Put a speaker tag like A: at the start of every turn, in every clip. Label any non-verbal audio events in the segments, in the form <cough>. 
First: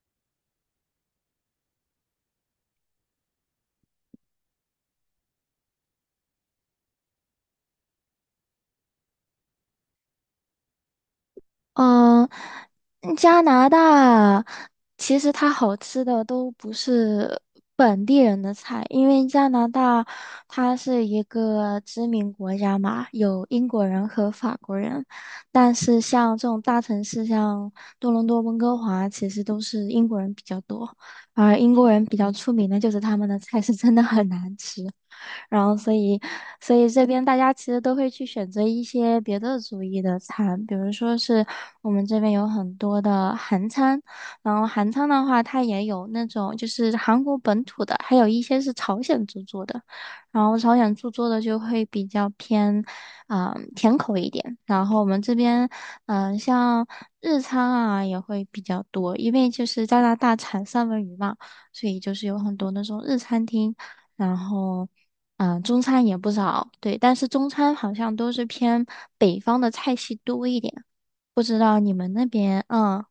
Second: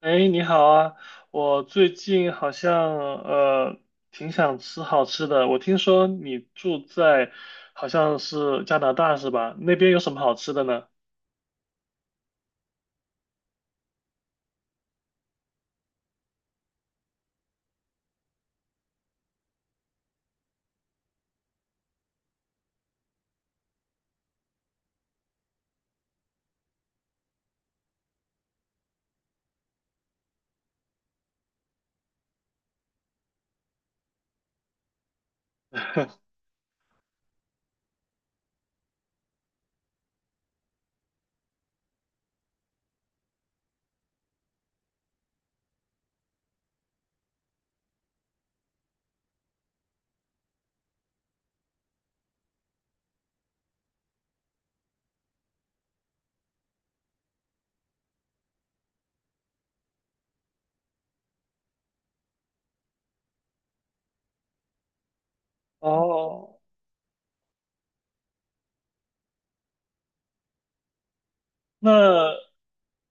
A: 哎，你好啊！我最近好像挺想吃好吃的。我听说你住在好像是加拿大是吧？那边有什么好吃的呢？
B: 嗯，加拿大其实它好吃的都不是本地人的菜，因为加拿大它是一个殖民国家嘛，有英国人和法国人，但是像这种大城市，像多伦多、温哥华，其实都是英国人比较多，而英国人比较出名的就是他们的菜是真的很难吃，然后所以
A: <laughs>
B: 所以这边大家其实都会去选择一些别的族裔的餐，比如说是我们这边有很多的韩餐，然后韩餐的话，它也有那种就是韩国本土的，还有一些是朝鲜族做的，然后朝鲜族做的就会比较偏，甜口一点。然后我们这边，像日餐啊也会比较多，因为就是加拿大产三文鱼嘛，所以就是有很多那种日餐厅，然后。中餐也不
A: 哦，
B: 少，对，但是中餐好像都是偏北方的菜系多一点，不知道你们
A: 那
B: 那边，嗯。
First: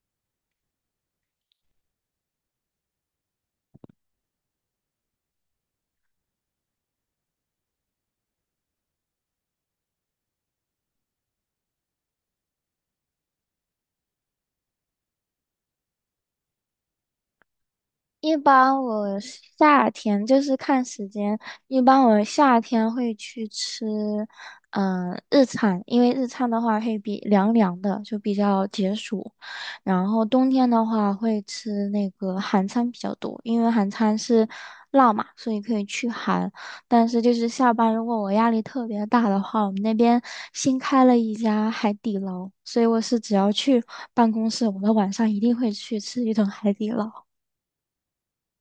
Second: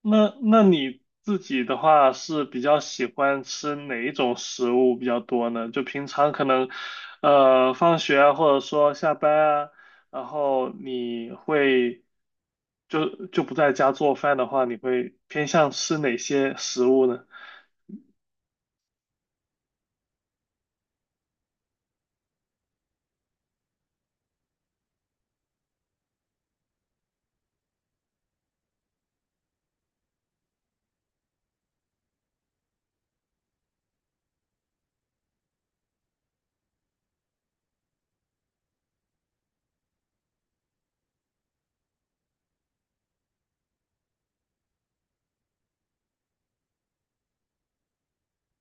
A: 那你自己的话是比较喜欢吃哪一种食物比较多呢？就平常可能，放学啊，或者说下班啊，然后你会就不在家做饭的话，你会偏向吃哪些食物呢？
B: 一般我夏天就是看时间，一般我夏天会去吃，日餐，因为日餐的话会比凉凉的，就比较解暑。然后冬天的话会吃那个韩餐比较多，因为韩餐是辣嘛，所以可以去寒。但是就是下班如果我压力特别大的话，我们那边新开了一家海底捞，所以我是只要去办公室，我的晚上一定会去吃一顿海底捞。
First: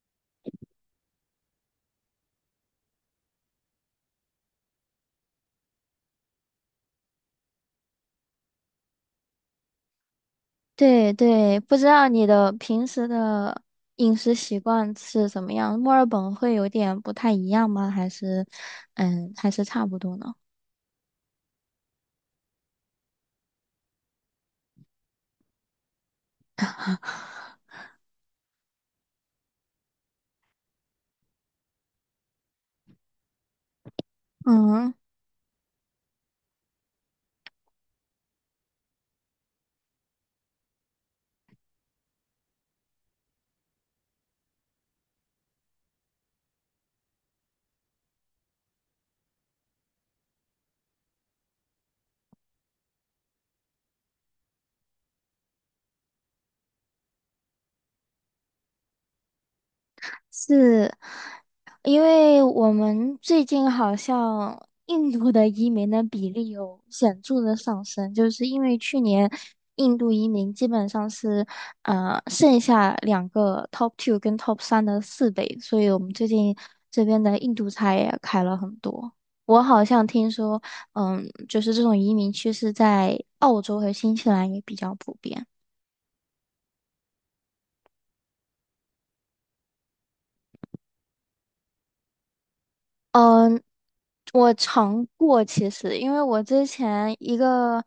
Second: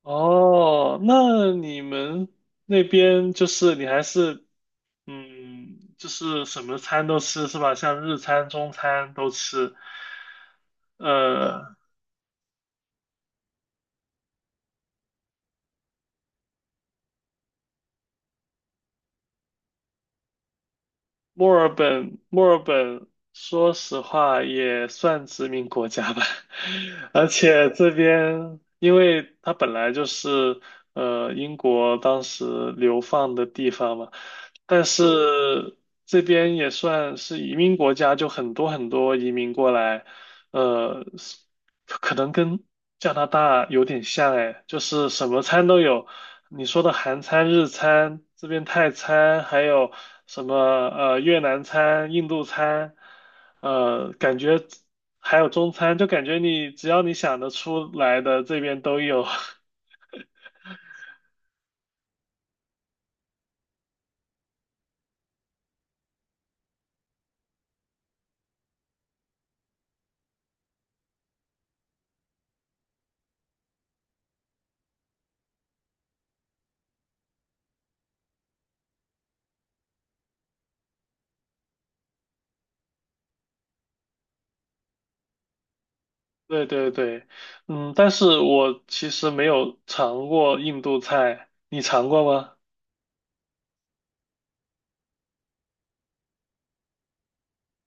A: 哦，那你们那边就是你还是嗯，就是什么餐都吃是吧？像日餐、中餐都吃，
B: 对对，不
A: 呃。
B: 知道你的平时的饮食习惯是怎么样？墨尔本会有点不太一样吗？还是，嗯，还是差不多呢？
A: 墨尔本，说实话也算殖民国家吧，<laughs> 而且这边，因为它本来就是英国当时流放的地方嘛，但
B: 嗯。
A: 是这边也算是移民国家，就很多很多移民过来，呃，可能跟加拿大有点像哎，就是什么餐都有。你说的韩餐、日餐，这边泰餐，还有什么越南餐、印度餐，呃，感觉还有中餐，就感觉你只要你想得出来的，这边都有。<laughs>
B: 是因为我们最近好像印度的移民的比例有显著的上升，就是因为去年印度移民基本上是剩下两个 top two 跟 top 3的4倍，所以我们最近这边的印度菜也开了很多。我好像听说，就是这种移民趋势在澳洲和新西兰也比较普遍。
A: 对对对，嗯，但是我其实没有尝过印度菜，你尝过吗？
B: 嗯，我尝过，其实因为我之前一个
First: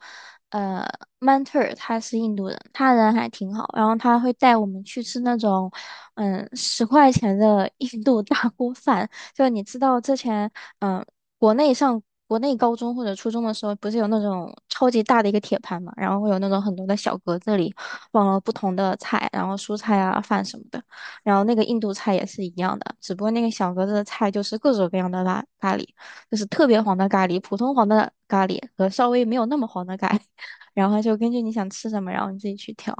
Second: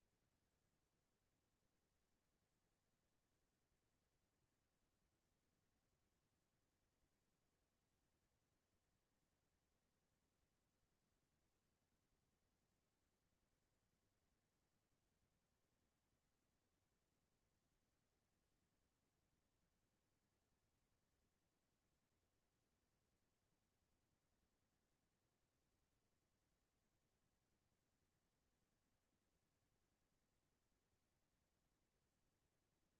B: 呃 mentor 他是印度人，他人还挺好，然后他会带我们去吃那种10块钱的 <laughs> 印度大锅饭，就你知道之前嗯国内上国内高中或者初中的时候，不是有那种超级大的一个铁盘嘛，然后会有那种很多的小格子里放了不同的菜，然后蔬菜啊饭什么的。然后那个印度菜也是一样的，只不过那个小格子的菜就是各种各样的咖喱，就是特别黄的咖喱、普通黄的咖喱和稍微没有那么黄的咖喱，<laughs> 然后就根据你想吃什么，然后你自己去挑。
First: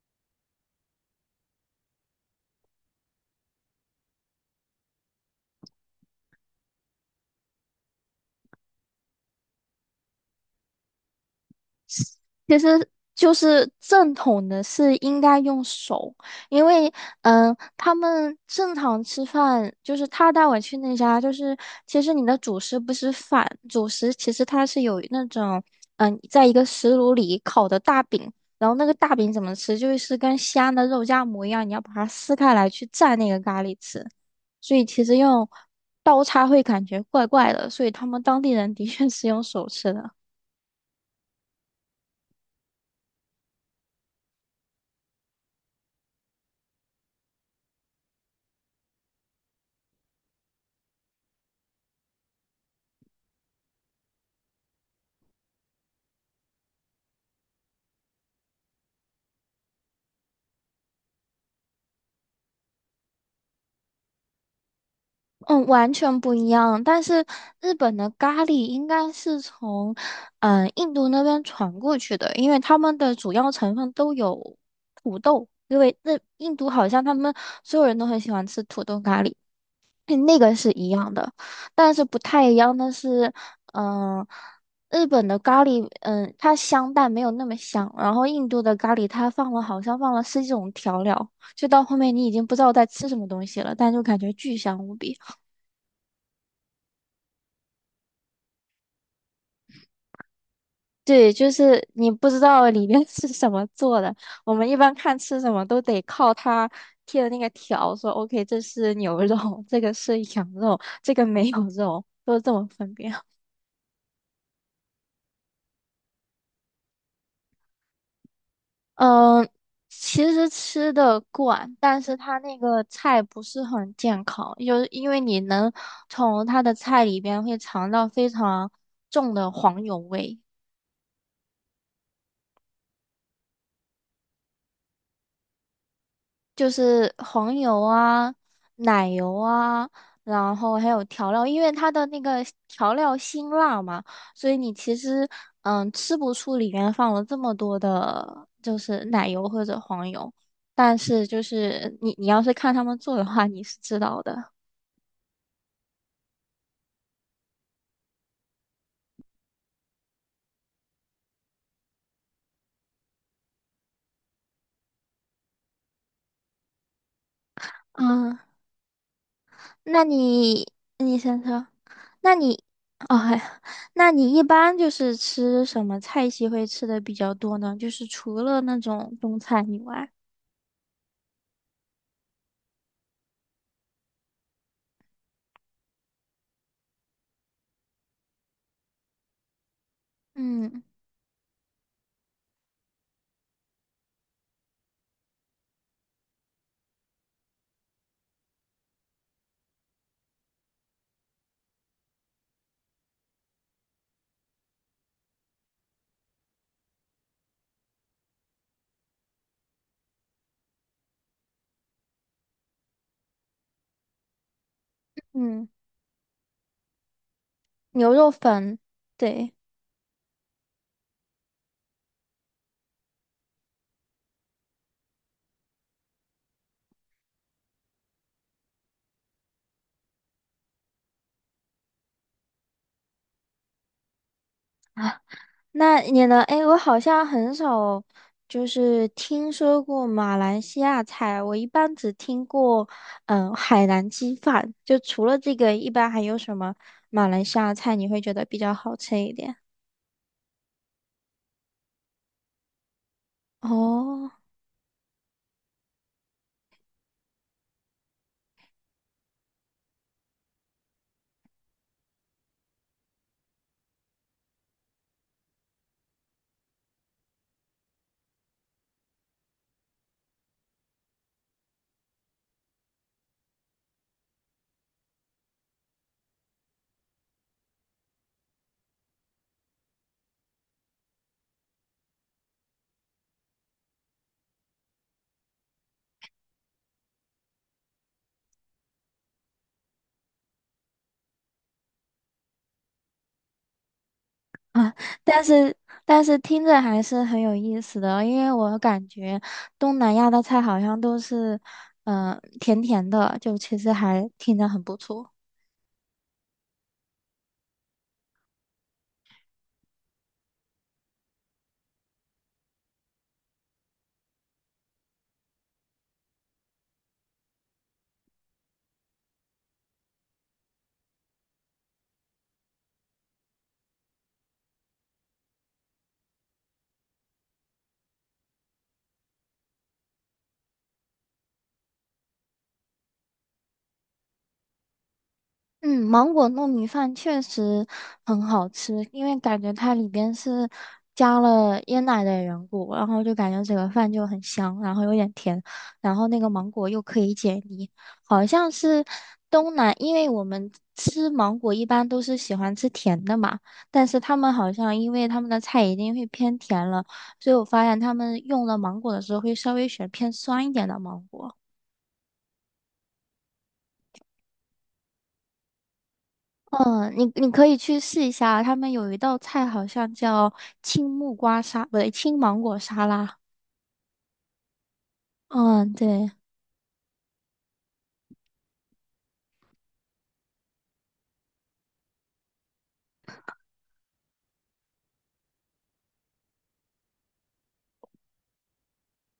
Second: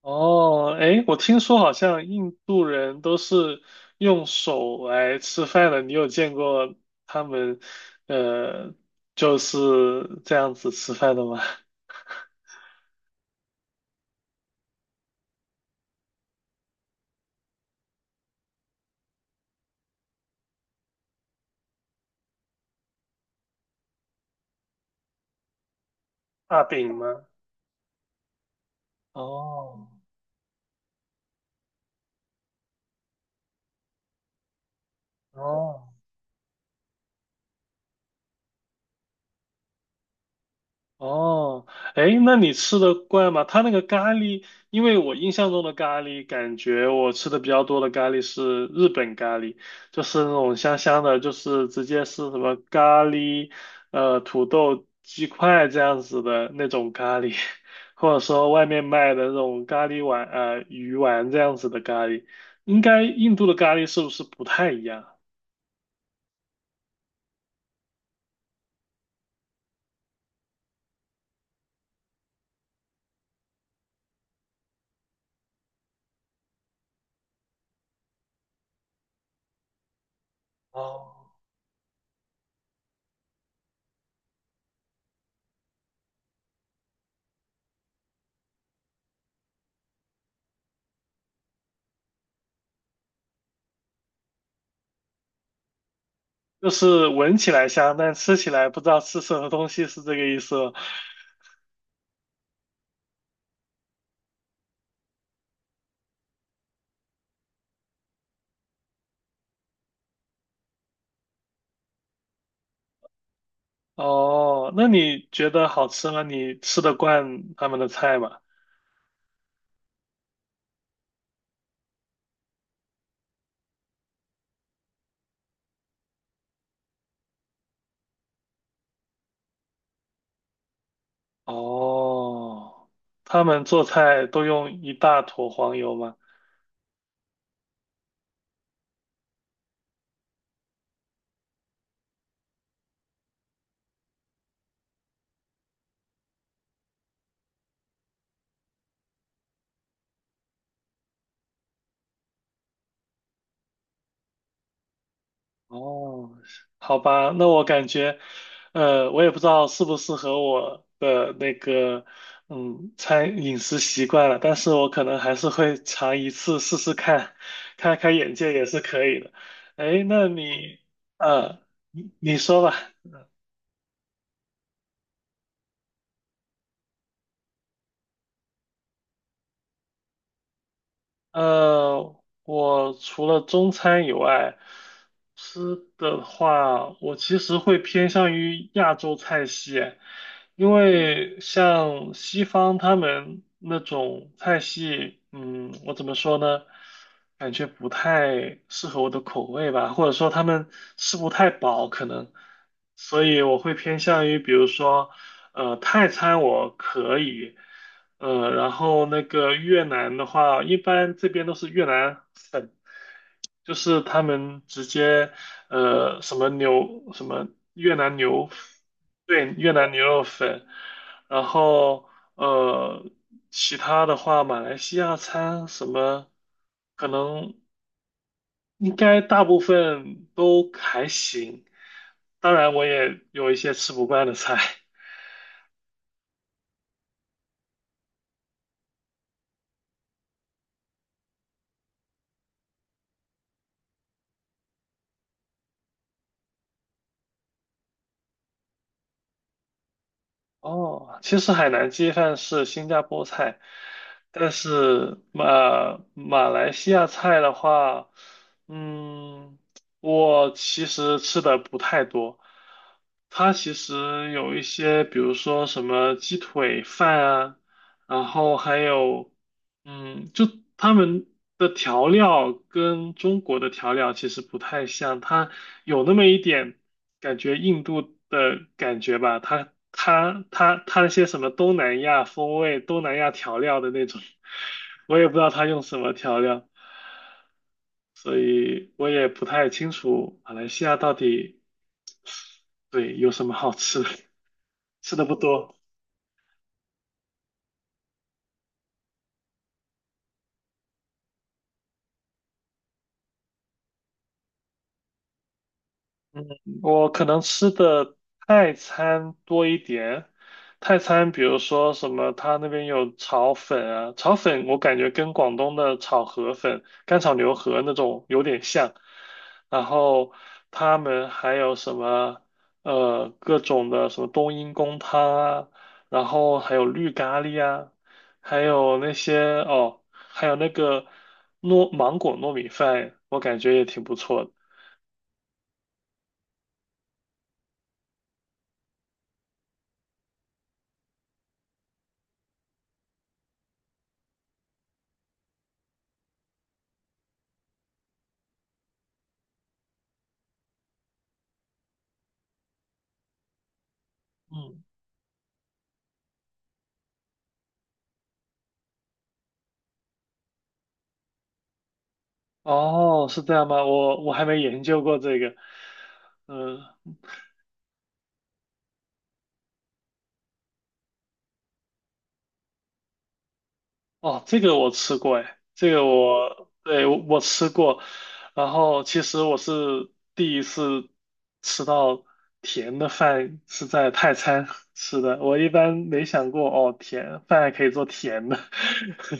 A: 哦，哎，我听说好像印度人都是用手来吃饭的，你有见过他们，呃，就是这样子吃饭的吗？
B: 其实就是正统的是应该用手，因为他们正常吃饭，就是他带我去那家，就是其实你的主食不是饭，主食其实它是有那种在一
A: 大
B: 个
A: 饼
B: 石炉
A: 吗？
B: 里烤的大饼，然后那个大
A: <laughs>
B: 饼怎么吃，
A: 哦，
B: 就是跟西安的肉夹馍一样，你要把它撕开来去蘸那个咖喱吃，所以其实用
A: 哦，
B: 刀叉会感觉怪怪的，所以他们当地人的确是用手吃的。
A: 哦，哎，那你吃的惯吗？他那个咖喱，因为我印象中的咖喱，感觉我吃的比较多的咖喱是日本咖喱，就是那种香香的，就是直接是什么咖喱，土豆鸡块这样子的那种咖喱，<laughs> 或者说外面卖的那种咖喱丸，鱼丸这样子的咖喱。应该印度的咖喱是不是不太一样？
B: 嗯，完全不一样。但是日本的咖喱应该是从印度那边传过去的，因为他们的主要成分都有土豆，因为那印度好像他们所有人都很喜欢吃土豆咖喱，那个是一样
A: 哦，
B: 的。但是不太一样的是，嗯、日本的咖喱，它香但没有那么香，然后印度的咖喱它放了好像放了十几种调料，就到后面你已经不知道在吃什么东西了，但就感觉巨香无比。
A: 就是闻起来香，但吃起来不知道吃什么东西，是这个意思吗？
B: 对，就是你不知道里面 <laughs> 是什么做的。我们一般看吃什么都得靠它贴的那个条，说 OK，这是牛肉，这个是羊肉，这个没有肉，都是这么分辨。
A: 哦，那你觉得好吃吗？你吃得惯他们的菜吗？
B: 嗯，其实吃的惯，但是它那个菜不是很健康，就是因为你能从它的菜里边会尝到非常重的黄油味。
A: 哦，他们做菜都用一大坨黄油吗？
B: 就是黄油啊、奶油啊，然后还有调料，因为它的那个调料辛辣嘛，所以你其实吃不出里面放了这么多的，就是奶油或者黄油。但是就是你要是看他们做的话，你是知道的。
A: 哦，好吧，那我感觉，我也不知道适不适合我的那个，嗯，餐饮食习惯了，但是我可能还是会尝一次试试看，开开眼
B: 嗯，
A: 界也是可以的。哎，
B: 那
A: 那
B: 你
A: 你，
B: 你先
A: 呃，
B: 说，
A: 你
B: 那
A: 你说
B: 你
A: 吧。
B: 哦，哎那你一般就是吃什么菜系会吃的比较多呢？就是除了那种中餐以外。
A: 呃，我除了中餐以外，吃的话，我其实会偏向于亚洲菜系，因
B: 嗯。
A: 为像西方他们那种菜系，嗯，我怎么说呢？感觉不太适合我的口味吧，或者说他们吃不太饱，可能，所以我会偏向于，比如说，泰餐我可以。然后那个越南的话，一般这边都是越南粉，就是他们直接
B: 嗯，
A: 什么牛什么越
B: 牛
A: 南
B: 肉
A: 牛，
B: 粉，
A: 对，
B: 对
A: 越南牛肉粉，然后呃其他的话，马来西亚餐什么可能应该大部分都还行，当然我也有一些吃不惯的菜，<laughs>
B: 啊，那你呢？哎，我好像很少就是听说过马来西亚菜，我一般只听过海南鸡饭。就除了这个，一般还有什么马来西亚菜你会觉得比较好吃一点？
A: 哦，其实海南鸡饭是新加坡菜，
B: 哦，
A: 但是马来西亚菜的话，嗯，我其实吃的不太多。它其实有一些，比如说什么鸡腿饭啊，然后还有，嗯，就他们的调料跟中国的调料其实不太像，它。有那么一点感觉印度的感觉吧，它那些什么东南亚风味、东南亚调料的那种，我也不知道它用什么调料，所以我也不太清楚马来西亚到底对有什么好吃的
B: 啊，
A: <laughs> 吃的不
B: 但
A: 多。
B: 是但是听着还是很有意思的，因为我感觉东南亚的菜好像都是甜甜的，就其实还听着很不错。
A: 我可能吃的泰餐多一点，泰餐比如说什么，他那边有炒粉啊，炒粉我感觉跟广东的炒河粉、干炒牛河那种有点像，然后他们还有什么各种的什么冬阴功汤啊，然后还有绿咖喱啊，还有那些哦，还有那个糯芒果糯米饭，我感觉也挺不错的。
B: 嗯，芒果糯米饭确实很好吃，因为感觉它里边是加了椰奶的缘故，然后就感觉整个饭就很香，然后有点甜，然后那个芒果又可以解腻，好像是东南，因为我们吃芒果一般都是喜欢吃甜的嘛，但是他们好
A: 嗯。
B: 像因为他们的菜一定会偏甜了，所以我发现他们用了芒果的时候会稍微选偏酸一点的芒果。
A: 哦，是这样吗？我还没研究过这个。嗯，
B: 嗯，你可以去试一下，他们有一道菜好像叫青木瓜沙，不对，青芒果沙拉。
A: 哦，这个我吃过，哎，这
B: 嗯，
A: 个
B: 对，
A: 我，对，我吃过。然后其实我是第一次吃到甜的饭是在泰餐吃的，我一般没想过哦，甜饭还可以做甜的。<laughs>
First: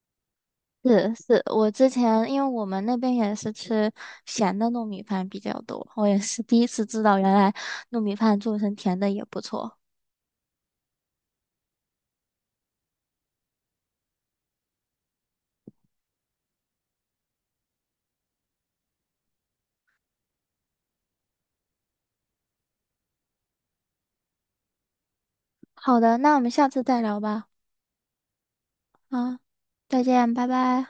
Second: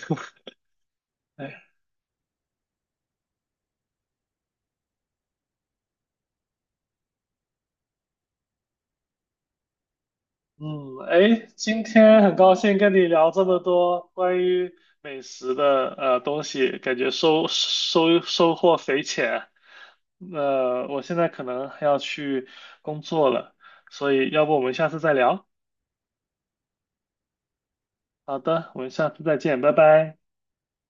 B: 是是，
A: 哎
B: 我之前因为我们那边也是吃咸的糯米饭比较多，我也是第一次知道原来糯米饭做成甜的也不错。
A: 嗯，哎，今天很高兴跟你聊这么多关于美食的东西，感觉收获匪浅。呃，我现在可能还要去工作了，所以要不我们下次再聊？
B: 好的，那我们下次再聊吧。
A: 好的，我们下次再
B: 啊，
A: 见，拜
B: 再
A: 拜。
B: 见，拜拜。